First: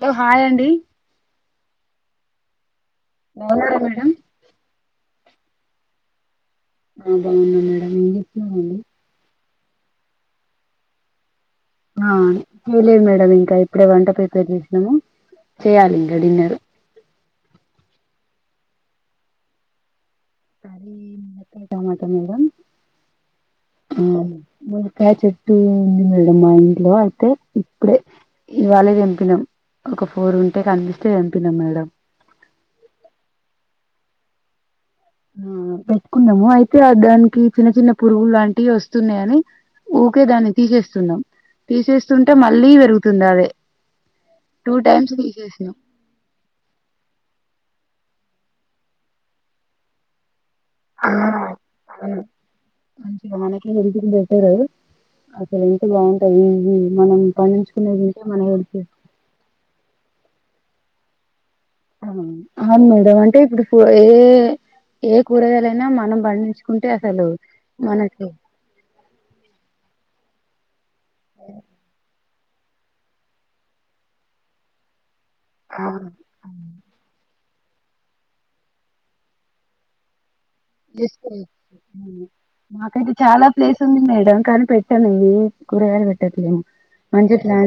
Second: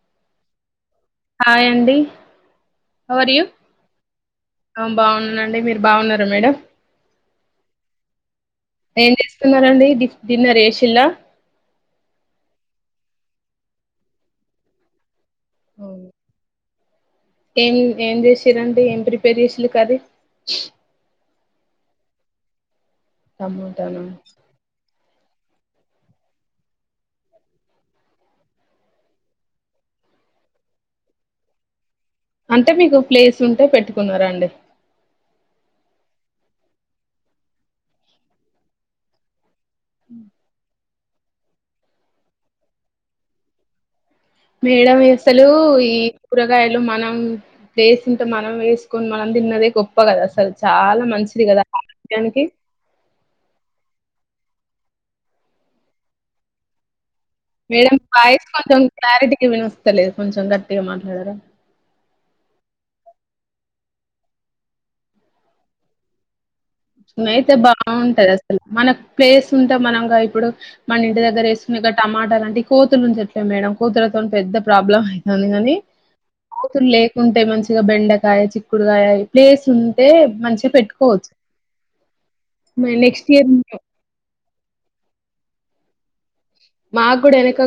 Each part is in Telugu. లో హాయ్ అండి హాయ్ అండి హౌ ఆర్ యు బాగున్నారా మేడం బాగున్నా అవునండి మీరు బాగున్నార మేడం ఆ బాగున్నా మేడం ఏం చెస్తున్నారండి స్తున్నారండి ది డిన్నర్ చేసిల్లా ఆ ఎలేదు మేడం ఇంకా ఇప్పుడే వంట ప్రిపేర్ చేసినాము చేయ్యాలి అవును. ఇంకా డిన్నర్ ఏం ఏం చేసిరండి ఏం ప్రిపేర్ చేసిర్రు కర్రీ కర్రీ టమాట మేడం టమాటానా ఆ ములక్కాయ చె ంది మేడం మా ఇంట్లో అయితే ఇప్పుడే ఇవాళే తెంపినం ఒక ఫోర్ ఉంటే కనిపిస్తే తెంపినం మేడం అంటే మీకు ప్లేస్ ఉంటే పెట్టుకున్నారా అండి ఆ పెట్టుకున్నము, అయితే దానికి చిన్న చిన్న పురుగులు లాంటివి వస్తున్నయి అని ఊకే దాన్ని తీసేస్తున్నాం, తీసేస్తుంటే మళ్ళీ పెరుగుతుంది అదే. టూ మేడం ఇవి టైమ్స్ అసలు తీసేసినాం ఈ కూరగాయలు మనం [inaudible] అంటే మనం వేసుకొని మనం తిన్నదే గొప్ప కదా అసలు. చాలా ఆ మంచిది కదా ఆరోగ్యానికి. హెల్తుకి బెటర్. అసలు హెల్త్ బావుంటది ఇది మనం మేడం పండించుకునేది తింటే మన వాయస్ హెల్త్ కొంచెం క్లారిటీగా వినిపిస్తలేదు. కొంచెం గట్టిగా మాట్లాడారా. అవును మేడం అంటే ఇప్పుడు ఏ ఏ కూరగాయలైనా మనం పండించు అయితే బావుంటది అసలు మనకు ప్లేస్ ఉంటే మనంగా ఇప్పుడు మన ఇంటి దగ్గర వేసుకునే టమాటాలు అని ది కోతులు ఉంటే ఎట్ల మేడం కోతులతోని పెద్ద ప్రాబ్లం అయి తంది గాని కోతులు లేకుంటే మంచి గా బెండకాయ, చిక్కుడుకాయ ప్లేస్ ఉంటే మంచి జస్ట్ పెట్టుకోవచ్చు. మరి మాకైతే నెక్స్ట్ చాలా ఇయర్ ప్లేస్ ఉంది మేడం. కానీ పెట్టను ఏయి కూరగాయలు పె మాకు కూడా వెనక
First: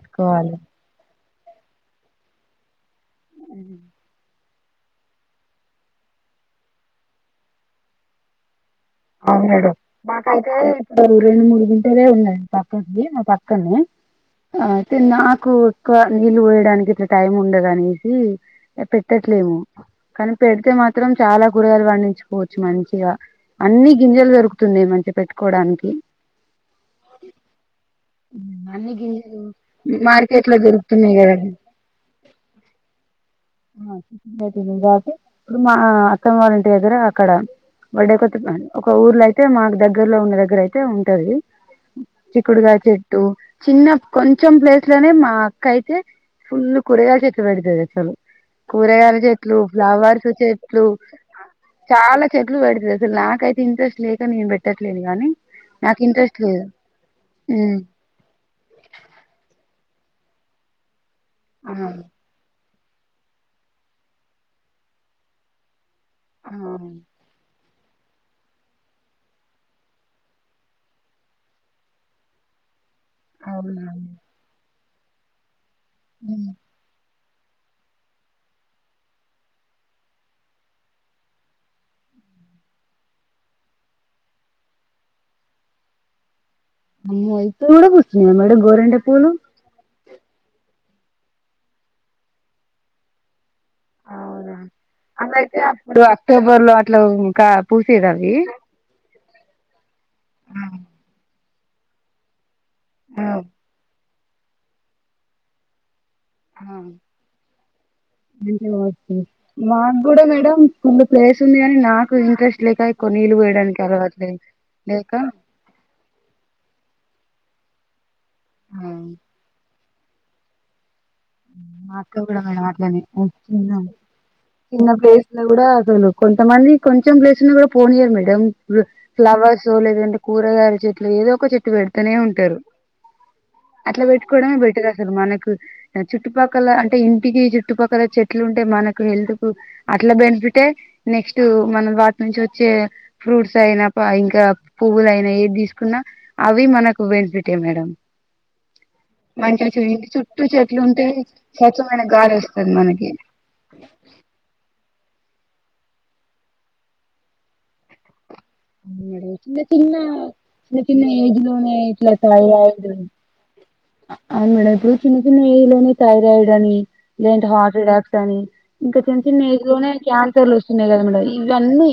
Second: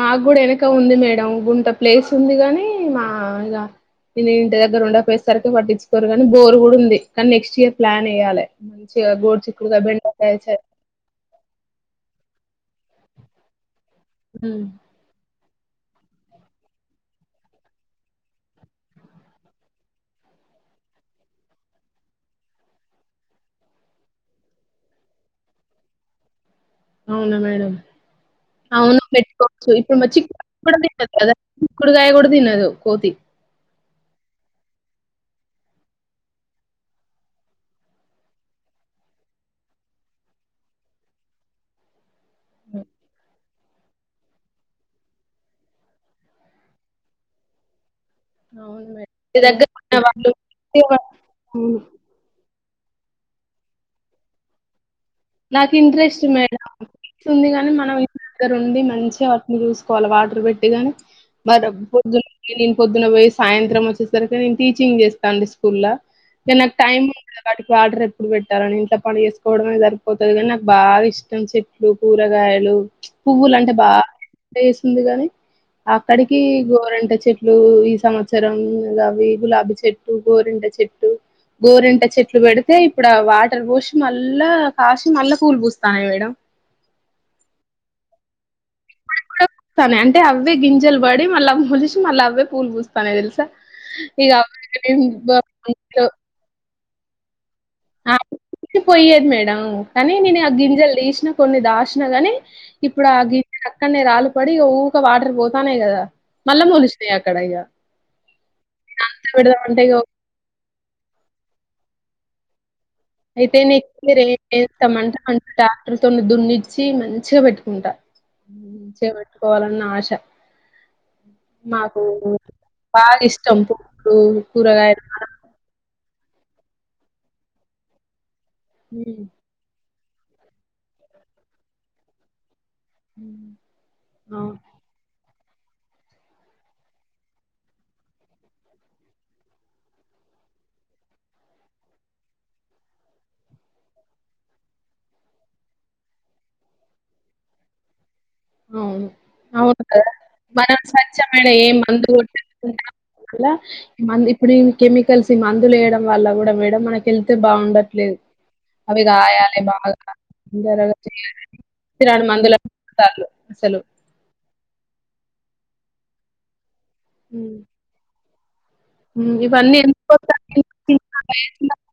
మాకు కూడా వెనక ఉంది మేడం గుంట ప్లేస్ ఉంది గాని మా ఇగా ఇంటి ద దగ్గరా ఉండక పోయేసరికి పట్టించుకోరు కానీ బోర్ కూడా ఉంది. కానీ నెక్స్ట్ ఇయర్ ప్లాన్ ఎయ్యాలే. మంచిగా గోరు అవును మేడం చిక్కుడుకాయ బెండకాయ మాకైతే చ ఇప్పుడు రెండు మూడు గుంటలే ఉన్నయి. పక్కది మా పక్కన్నే. హ్మ్. అయితే నా ఎక్కువ ఎక్కువ నీళ్ళు పోయడానికి ఇట్లా టైం ఉండదనేసి పెట్టట్లేము. కానీ పెడితే మాత్రం చాలా కూరగాయలు పండించుకోవచ్చు మంచిగా. అన్ని గింజలు దొరుకుతున్నయి మంచిగా పెట్టుకోవడానికి. అవునా మేడం అన్ని అవును గింజలు పెట్టుకోవచ్చు ఇప్పుడు మ చి [inaudible] మార్కెట్ లో కూడా తినదు దొరుకుతున్నాయి కదా కదండి చిక్కుడుకాయ కూడా తినదు కోతి. [inaudible] ఇప్పుడు మా అత్తమ్మవారింటి దగ్గరా అక్కడా బర్డె కొ ఒక ఊర్లో అయితే మాకు దగ్గరలో ఉన్న దగ్గర అయితే ఉంటది. చిక్కుడుగాయ హ్మ్. చెట్టు చిన్నగా కొంచెం ప్లేస్ లోనే మా అక్క అయితే ఫుల్ కూరగాయలు చెట్లు పెడుతది అసలు. అవును మేడం. కూరగాయల ఇంటి చెట్లు, దగ్గర ఉన్న ఫ్లవర్స్ వాళ్ళు చెట్లు అవును. చాలా చె [unintelligible] పెడతది. నాకు అయితే ఇంట్రెస్ట్ లేక నేను బెట్ట నాకు ఇంట్రెస్ట్ మేడం ఉంది కాని ఉమ్ మనం ఇంటి దగ్గర ఉండి మంచిగా వాటిని చూసి కొల వాటర్ పెట్టి మదు ఆ [unintelligible] పొద్దున పోయి సాయంత్రం వచ్చేసరికి నేను టీచింగ్ చేస్తా అండి స్కూల్ లో ఇక నాకు టైమ్ ఉండదు మేడం వాటర్ ఎప్పుడు పెట్టాలని ఇంట్లో పని చేసుకోవడమే జరి పోతాది కానీ నాకు బాగా ఇష్టం చెట్లు కూరగాయలు పువ్వులు అంటే అవునా బాగా ఇల్లు గాని అక్కడికి గోరింట చెట్లు చెట్లు ఈ సంవత్సరం అవి గులాబీ చెట్టు గోరింట చెట్టు గోరింట చెట్లు పెడితే ఇప్పుడు ఆ వాటర్ పోసి మళ్ళా కాశీ మల్ల పూలు పూస్తాన్నాయి మేడం మీవి అయిపొయిన కూడ పుస్తున్నాయ మేడం గోరండ పూలు పూస్తాన్నాయి అంటే అవ్వే గింజలు పడి మళ్ళా మొలిసి మళ్ళ అవే పూలు పూస్తున్నాయి తెలుసా ఇగ అట్టాయితే అప్పుడు అక్టోబర్ లో అట్లావ్ ఇంకాక్ పూసెదా అది డవ్ కాని నేను గింజాల్ తీసినా కొన్ని దాసిన గాని ఇప్పుడు ఆ గింజలు అక్కడనే రాల పడి ఇంక వాటర్ పోతాన్నాయ్ కదా మళ్ళా మూలిసినాయి అక్కడ యిగ అంటే ఓకే ఇగ మాకు కూడా మేడం ఫుల్ ప్లేస్ ఉంది కాని నాకు ఇంట్రెస్ట్ లేక ఎక్కువ నీళ్ళు అయితే పోయడానికి అలవాట్లేదు నేస్తామంట లేక [unintelligible] మంచి ట్రాక్టర్తో దున్నిచ్చి మంచి మంచిగా పెట్టుకుంటా ఆ! మంచిగా పెట్టుకోవాలని ఆశ ట మా అక్క కూడా మేడం అట్లనే ఇష్టం చిన్న పువ్వులు, చిన్న కూరగాయలు ప్లేస్ మనం ను కూడా వదలదు కొంతమంది కొంచెం ప్లేసు ని కూడా పోనియ్యరు మేడం హ్మ్. ఫ్లవర్స్ లేదంటే కూరగాయల చెట్లు ఏదో ఒక చెట్టు పెడుతూనే ఉంటారు హ్మ్. అట్లా అవును. పెట్టుకోవడమే బెటర్ అసలు మనకి స [inaudible] చుట్టుపక్కల అంటే ఇంటికి చుట్టుపక్కల చెట్లు ఉంటే మనకు హెల్త్ కు అట్లా బెనిఫిటే నెక్స్ట్ మనం వాటి నుంచి వచ్చే ఫ్రూట్స్ అయినా ఇంకా పువ్వుల అయినా ఏది తీసుకున్నా అవి మనకు బెనిఫిటే మేడం మంచిచి చుట్టూ చె స్వచ్మ ఏ మందు మనకి కొట్టకుండా మందు ఇప్పుడు కెమి కలిసి మందులు వేయడం వల్ల కూడా మేడం మనకి హెల్త్ బాగుండట్లేదు చిన్న చిన్న చిన్న తొందరగా చిన్న ఏజ్ చేయాలని లోనే పిరాని ఇట్లట్లా మందులే అయ్యారు కొడతాళ్ళు అసలు. అవును మేడం ఇప్పుడు చిన్న చిన్న ఏజ్ లోని థైరాయిడ్ అని లేంటే హ్మ్. హార్ట్ అటాక్ కాని ఇవన్నీ ఎందుకు కదా మేడం వస్తున్నాయి ఇవన్నీ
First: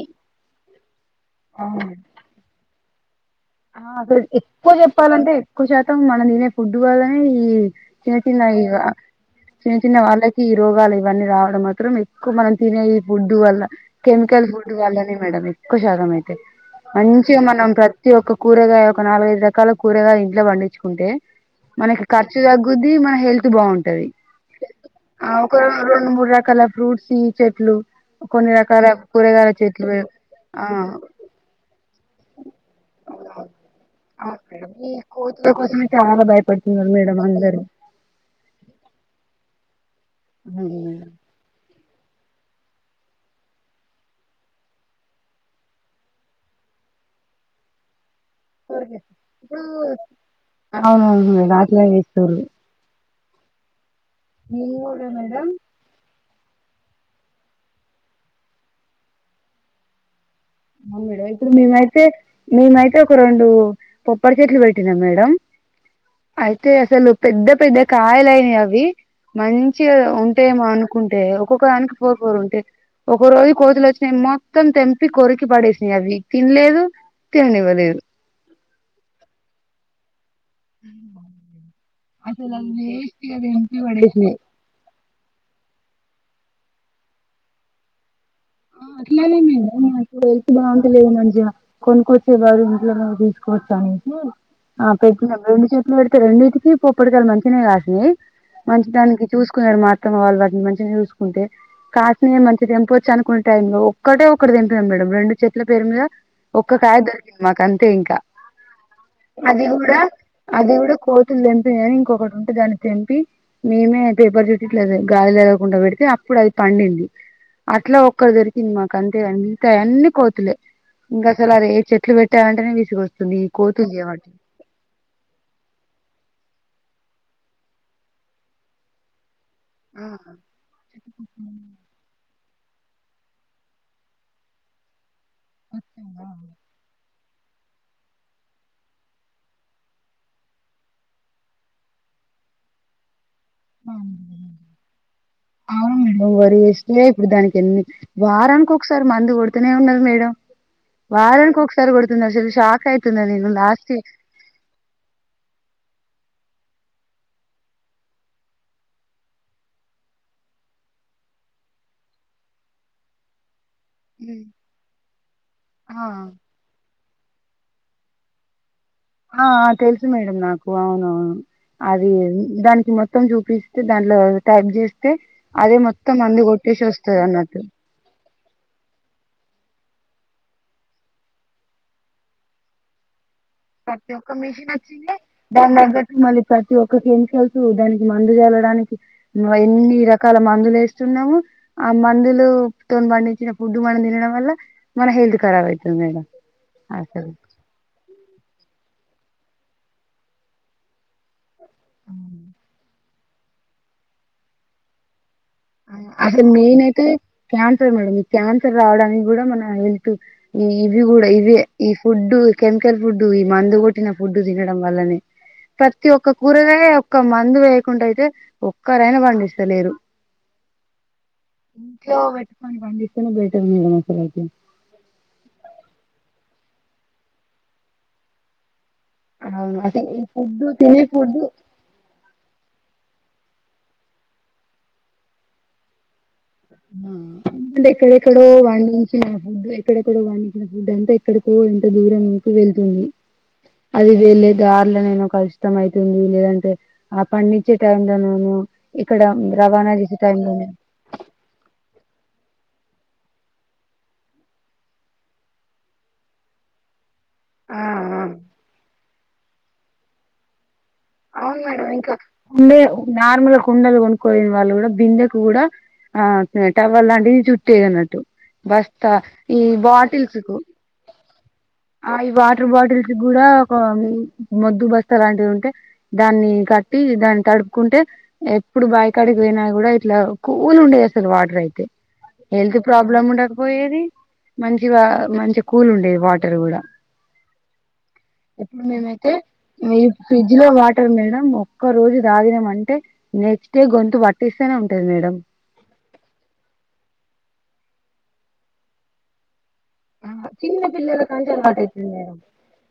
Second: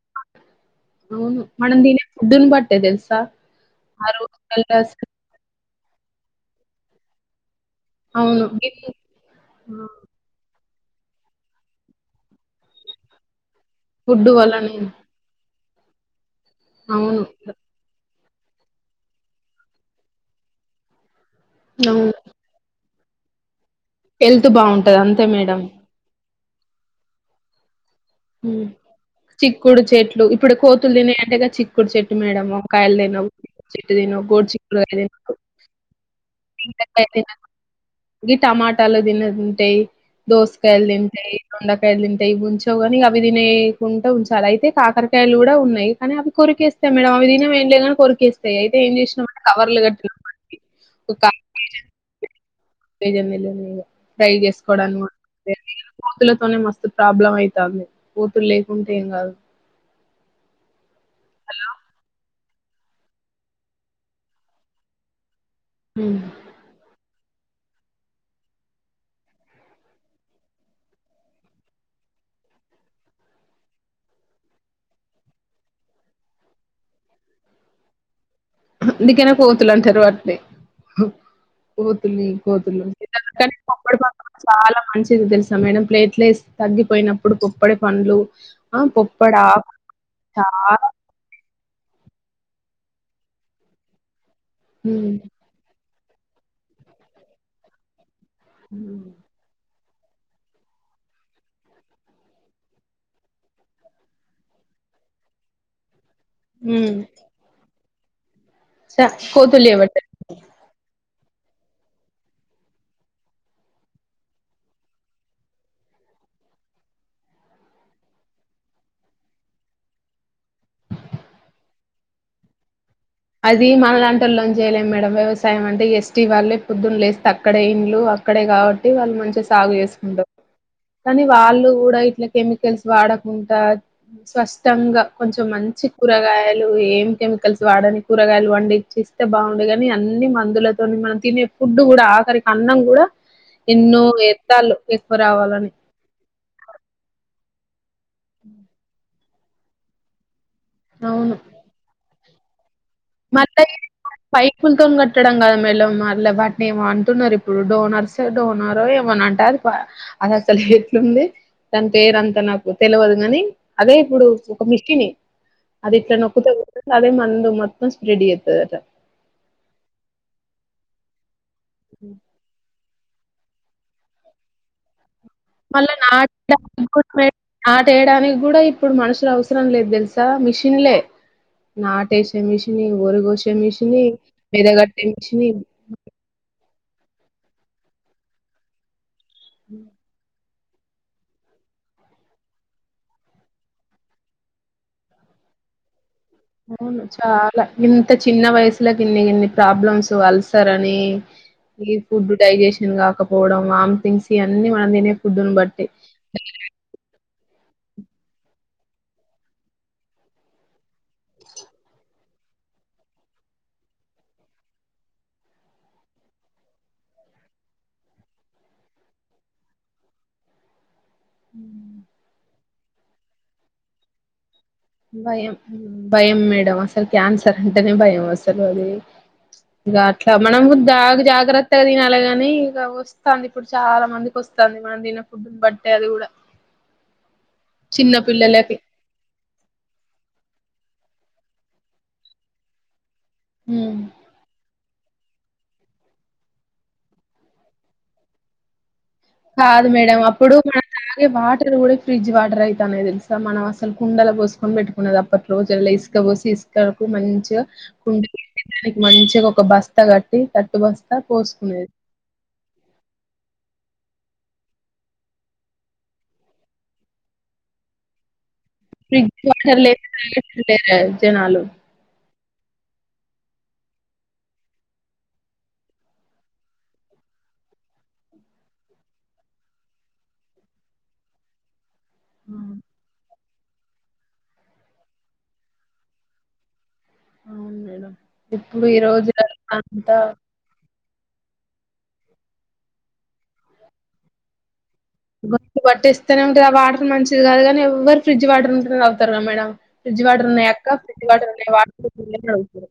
మనం అవును తినే ఫుడ్ని బట్టే తెలుసా ఆ అ ఎక్కువ రోజులల్లో అసలు చెప్పాలంటే ఎక్కువ శాతం మనం తినే ఫుడ్ వల్లనే ఈ చిన్న చిన్న అవును. ఈ గ గిన్ని చిన్న ఆ! చిన్న వాళ్ళకి రోగాలు ఇవన్నీ రావడం మాత్రం ఎక్కువ మనం తినే ఈ ఫుడ్ వల్ల కెమికల్ ఫుడ్ వళ్ళనే మేడం కు శాతమే అవును. మంచిగా మనం ప్రతి ప్రతి ఒక్క కూరగాయ ఒక నాలుగు ఐదు రకాల కూరగాయలు ఇంట్లో పండించుకుంటే మనకి అవును. ఖర్చు తుగ్గుద్ ది మన హెల్త్ బాగున్ హెల్త్ బాగుంటది అంతే మేడం కలర్ ఫ్రూట్స్ చెట్లు కొన్ని రకాల కూరగాయల చిక్కుడు చెట్లు ఇప్పుడు ఆ కోతులు తినే అంటేగద చిక్కుడు చెట్టు మేడము కాయలు తినవు చెట్టు తినవు అవును గోరు మేడం ఈ చిక్కుడుకాయ కోతుల కోసమే చాలా భయపడుతున్నారు మేడం తినవుకాయలు అందరూ టమాటాలు తినదు తింటే ఏయ్ దోసకాయలు తింటయ్ దొండ కాయలు తింటాయి ఉంచవుగాని అవి తినేయకుండా ఉంచాలి అయితే కాకరకాయలు కూడా ఉన్నాయి కానీ అవి కొరికేస్తాయి మేడం అవి తినవు ఏంలేగాని కొరికేస్తా వాటికి అవును అవును అట్ల చేస్తరు నిజమేలే అదిగా ట్రై చేసుకోడాను కూడా మేడం కోతులు తోనే మస్తు ప్రాబ్లమ్ అయితాంది కోతులు లేకుంటే ఏం కాదు ఆ మేడం ఇప్పుడు మేమైతే మేమైతే ఒక రెండు కొబ్బరి చెట్లు పెట్టినాం మేడం హ్మ్. అయితే అసలు పెద్ద పెద్ద కాయలయినా అవి మంచిగా ఉంటయేమో అనుకుంటే ఒక్కొక్క దానికి ఫోర్ ఫోర్ ఉంటే ఒక రోజు కోతులు వచ్చినయి మొత్తం తెంపి కొరికి పడేసినయి అవి తిన్లేదు తినన్నివ్వలేదు. అందుకేనా కోతులు అంటరు వాటిని కోతుల్ని అసలు అవి కోతులుం వేస్ట్ గా కానీ తెంపి పొప్పాడి పండు పడేసినాయి చాలా మంచిది తెల్సా మేడం అట్లే తగ్గిపోయినప్పుడు పుప్పొడి పండ్లు ఆ అట్లనే [unintelligible] ఇప్పుడు హెల్త్ చాలా బాగుంటలేదు మంచిగా కొనుక్కొచ్చేవారు ఇంట్లో తీసుకోవచ్చా ఆ హ్మ్. పెట్టిన రెండు చెట్ పెడితే రెండిటికి పోప్పడి కాయలు మంచిగనే కాసినయి హ్మ్. మంచిదానికి చూసుకున్నారు మా అత్తమ్మ వాళ్ళు వాటిని మంచిగా చూసుకుంటే కాసినయి మంచిగ తెంపవచ్చు అనుకు టైంలో ఒక్కటే ఒకటి తెంపినం మేడం రెండు చెట్ల పేరు మీద ఒక్క హ్మ్. కాయ దొరికింది మాక్ అం తెే ఇంకా చ అది కోతులు గుడా చేపట్టాయి. అది గుడా కో తెంపింది కానీ ఇంకొకటి ఉంటే దాన్ని తెంపి మేమే పేపర్ చుట్టి గాలి తలగకుండా పెడితే అప్పుడు అది పండింది అట్లా ఒక్కట్ దొరికింది మాక్ అంతే మిగతా అన్ని కోతులే ఇంకా అసల్ అదే ఏ చెట్లు పెట్టాలంటేనే విసుకొస్ అది మనలాంటోల్లం చేయలేం మేడం వ్యవసాయం అంటే ఎస్టీ వాళ్ళే పొద్దున్న లేస్తే అక్కడే ఇండ్లు అక్కడే కాబట్టి వాళ్ళు మంచిగా సాగు చేస్కుంటరు కానీ వాళ్ళు గుడా ఇట్లా కెమికల్స్ వాడకుండా స్వష్టంగా కొంచెం మంచి కూరగాయలు ఏం కెమికల్స్ వాడని కూరగాయలు వండిచ్చిస్తే బాగుండు గనీ అన్ని మందులతోని మనం తినే ఫుడ్ గుడ ఆఖరికి అన్నం గుడ రావాలని అవును వరి చేస్తే ఇప్పుడు దానికి ఎన్ని వారానికోకసారి మందు గొడ్ తనే ఉన్నది మేడం. అవును వారన్కి ఒకసారి కొడుత షా మళ్ళ పైపుల్తోన్ కట్టడం గాదు మేడం మళ్ళ బట్ నేమో అంటున్నారు ఇప్పుడు డోనర్స్ డోనరో ఏమని అంట అది అసల్ ఎట్లుంది దాని పేరు అంత నాకు తెలవదు గని అదే ఇప్పుడు ఒక మిషిని అది ఇట్లా ఆ నొక్కుతే అదే మందు మ స్పేడ్ చేస్తాదట. ఆ తెలుసు మేడం నాకు అవునవును. అది దానికి మొ త్తం చూపిస్తే దాంట్లో టైప్ చేస్ తే అదే మళ్ళా మొత్తం మందు కొట్టేసి నాటడానికి వస్తాది మే అన్నట్టు నాటేయడానికి కూడా ఇప్పుడు మనుషులు అవసరం లేదు థెల్సా మిషన్లే, నాటేసే మిషని గోరు కొస్ ప్రతి ఒక్క మిషన్ వచ్చింది దాని దగ్గర మళ్ళి త ప్రతి ఒక్క కిన్ కెల్తు దానికి మందు జల్లడానికి మ ఎన్నిరకాల మ మందులు ఏస్తున్నాము, ఆ మందులు తొన్ పండించిన ఫుడ్ మనం తినడం వల్ల మన హెల్త్ ఖరాబ్ అయితుంది మేడ అవును చాలా ఇంత చిన్న వయస్ స్ లకు ఈన్ని ఈన్ని ప్రాబ్లమ్స్ అల్సర్ అని ఇ ఫుడ్ డైజెషన్ కాకపోవడం వామ్తింగ్స్ ఇయన్నీ మనం తినే ఫుడ్డును బట్టి. ఆ అసల్ మెయిన్ ఐతే క్యాన్సర్ మేడం ఇ క్యాన్సర్ రావడానికి కూడా మన హెల్త్, ఈ ఇవి కూడా ఇవి ఈ ఫుడ్డు కెమికల్ ఫుడ్డు, ఈ మందు కొట్టిన ఫుడ్ తినడం వల్లనే, ప్రతి ఒక్క కూరగాయ ఒక్క మందు వేయకుండా అయితే ఒక్కరైనా పండిస్తలేరు. ఇంట్లో పేట్కొని పండి తేనే బెటర్ మేడం అసలైతే భయం భయం మేడం అ‌స్ స్సల్ క్యాన్సర్ అంటేనే భయం అసలు అదే అవును ఇగ అసలు ఈ అట్లా మనం ఫుడ్ తినే జాగ్ ఫుడ్ జాగ్రత్తగా తినాలిగాని ఇక ఆ వస్స్ స్తాంది ఇప్పుడు చాలా మందికి వస్తాంది, మనం దిన్న ఫుడ్డును బట్టే అది కూడా హా, అంటే చిన్న ఏక్కడేక్కడో పిల్లలకి వన్నించినా పుడ్డ్ ఎ ఎక్కడేకడో వన్నించిన ఫుడ్ అంతా ఎక్కడకో ఎంత దూరంకి వెళ్తుంది. అలివేల్లే దా పిల్లలేమో కల్షితం అయితుంది, లేదంటే అప్పన్నుంచి టైమ్ దెనను. కాదు మేడం అప్పుడు మనం తాగే వాటర్ కూడా ఇ ఫ్రిడ్జ్ వాటర్ అయ్ తానై తెల్సా మనం అసలు కుండల పోసుకొని పెట్టుక్కునేది, అప్పట్ రోజులయ్ ఇసుక పోసి ఇసుకలో కు మంచిగా ఆ కుండ ఆ తీసి పెరయ్. మంచిగా ఒక బస్తా కట్టి తడ్ అవును మేడం ఇంకా, కుండే ఒ నార్మల్ కుండలు కొన్ కోయిన వాళ్ళు కూడా బిందెకు కూడా, ఆ టవల్ లాంటిది చుట్టే అన్నట్టు బస్తా ఫ్రిజ్డ్ ఈ వాటర్ లే బాటిల్స్ కు న లేరు జనాలు ఆ ఈ వాటర్ బాటిల్స్ కూడా ఒక మొద్దు బస్తా లాంటివి ఉంటే దాన్ని కట్టి దాన్ని తడుపుకుంటే ఎప్పుడు బాయకాడికి పోయినా కూడా ఇట్లా కూల్ ఉండేది అసలు వాటర్ ఐతే హెల్త్ ప్రాబ్లమ్ ఉండద్. పోయేది, మంచిగా మంచి కూల్ ఉండేవి వాట్ ర్ ఉడ అవును మేడం ఇప్పు ఇప్పుడు ఈ మేమైతే రోజు మీ అంతా ఫ్రిజ్ లో వా అంటె మేడం ఒక్క రోజు తాగినం అంటే నెక్స్ట్ డే గొంతు పట్టిస్తనే ఉన్ గొంతు పట్టేస్తనే ఉంటది అ వాటర్ మంచిది గాదు అని ఎవ్ ఎవ్వరు ఫ్రిడ్జ్ వాటర్ ఇంట్లో నె తాగుతారు కదా మేడమ్ ఫ్రిడ్జ్ వాటర్ ఉన్నాయ చిన్న అక్క పిల్లల ఫ్రిడ్జ్ కంచి వాటర్ లేవా అలవాటు అయితుంది అనుకుంటూ తిరు [inaudible] రు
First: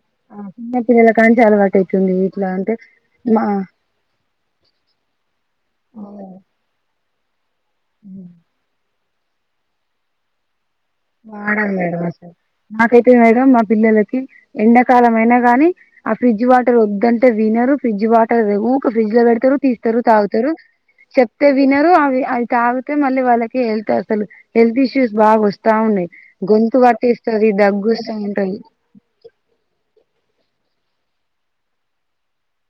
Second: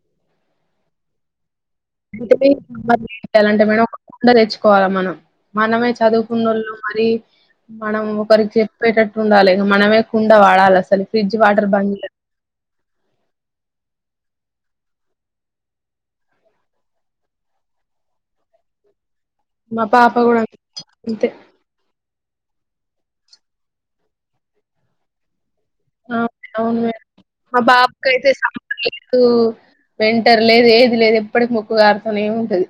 కాని చాలా వాట్ [inaudible] ఎలాంటే మేడం ఒక కుండ తెచ్చుకోవాల మనం మనమే చదువుకున్నోళ్ళు మరి మనం ఒకరికి చెప్పెటట్ ఉండాలె ఇగ మనమే కుండ వాడాలె అస్ మాకైతే మేడం మా పిల్లలకి ఎండాకాలం అయినా కాని ఆ ఫ్రిడ్జ్ వాటర్ వద్దంటే వినరు ఫ్రిడ్జ్ వాటర్ ఎ ఊక ఫ్రిడ్జ్ లో పెడ్ తరు మా తీస్తరు పాప కూడా తాగుతరు. అంతే చెప్తే వినరు అవి అయి తాగితే మళ్ళీ వాళ్ళకి హెల్త్ అసలు హెల్త్ ఇష్యూస్ బాగ వస్ అ అవును మా దగ్గొస్తా బాబుకయితే ఉంటది సమ్మర్ లేదు వింటర్ లేదు ఏ ది లేదు ఎప్పటికి మొక్కు కారుతనే ఉంటది.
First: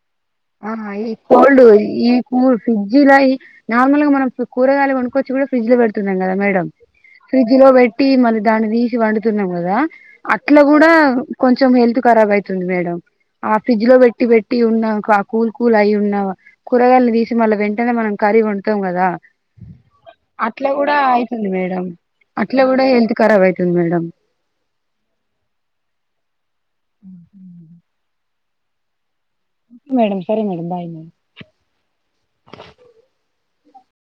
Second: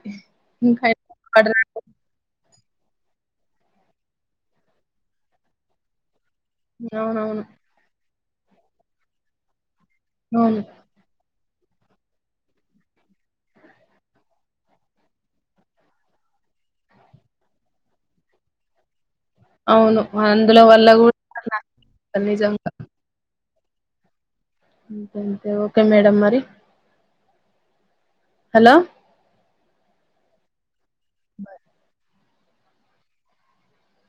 ఆ ఇంకా ఈ వాటర్ కోల్డ్ ఈ కూ ఫ్రిడ్జ్ లయి నార్మల్ గా మనం కూరగాయలు కొనుకొచ్చి కూడా ఫ్రిడ్జ్ లో పెడుతున్ న్నాం కద మేడం అవునవును ఫ్రిడ్జ్ లో బెట్ ట్టి మళ్ దాన్ని తీసి వండుతున్నాం కదా! అట్ల అవును కూడా కొంచెం హెల్త్ కరాబ్ అయితుంది మేడం. ఆ ఫ్రిడ్జ్ లో పెట్టి పెట్టి ఉన్నా కా కూల్ కూల్ అయి ఉన్న కూరగాయలను తీసి మళ్ళ వెంటనే మనం కర్రీ వండుతాం కదా అవును అందులో అట్ల వల్ల కూడా అయితుంది మేడం అట్లా నిజంగా కూడా హెల్త్ కరాబ్ అయిత్ తుంది మేడం అంతె అంతె ఓకె మేడం మరి [unintelligible] హలో మేడం సరే మేడం బాయి మే బాయ్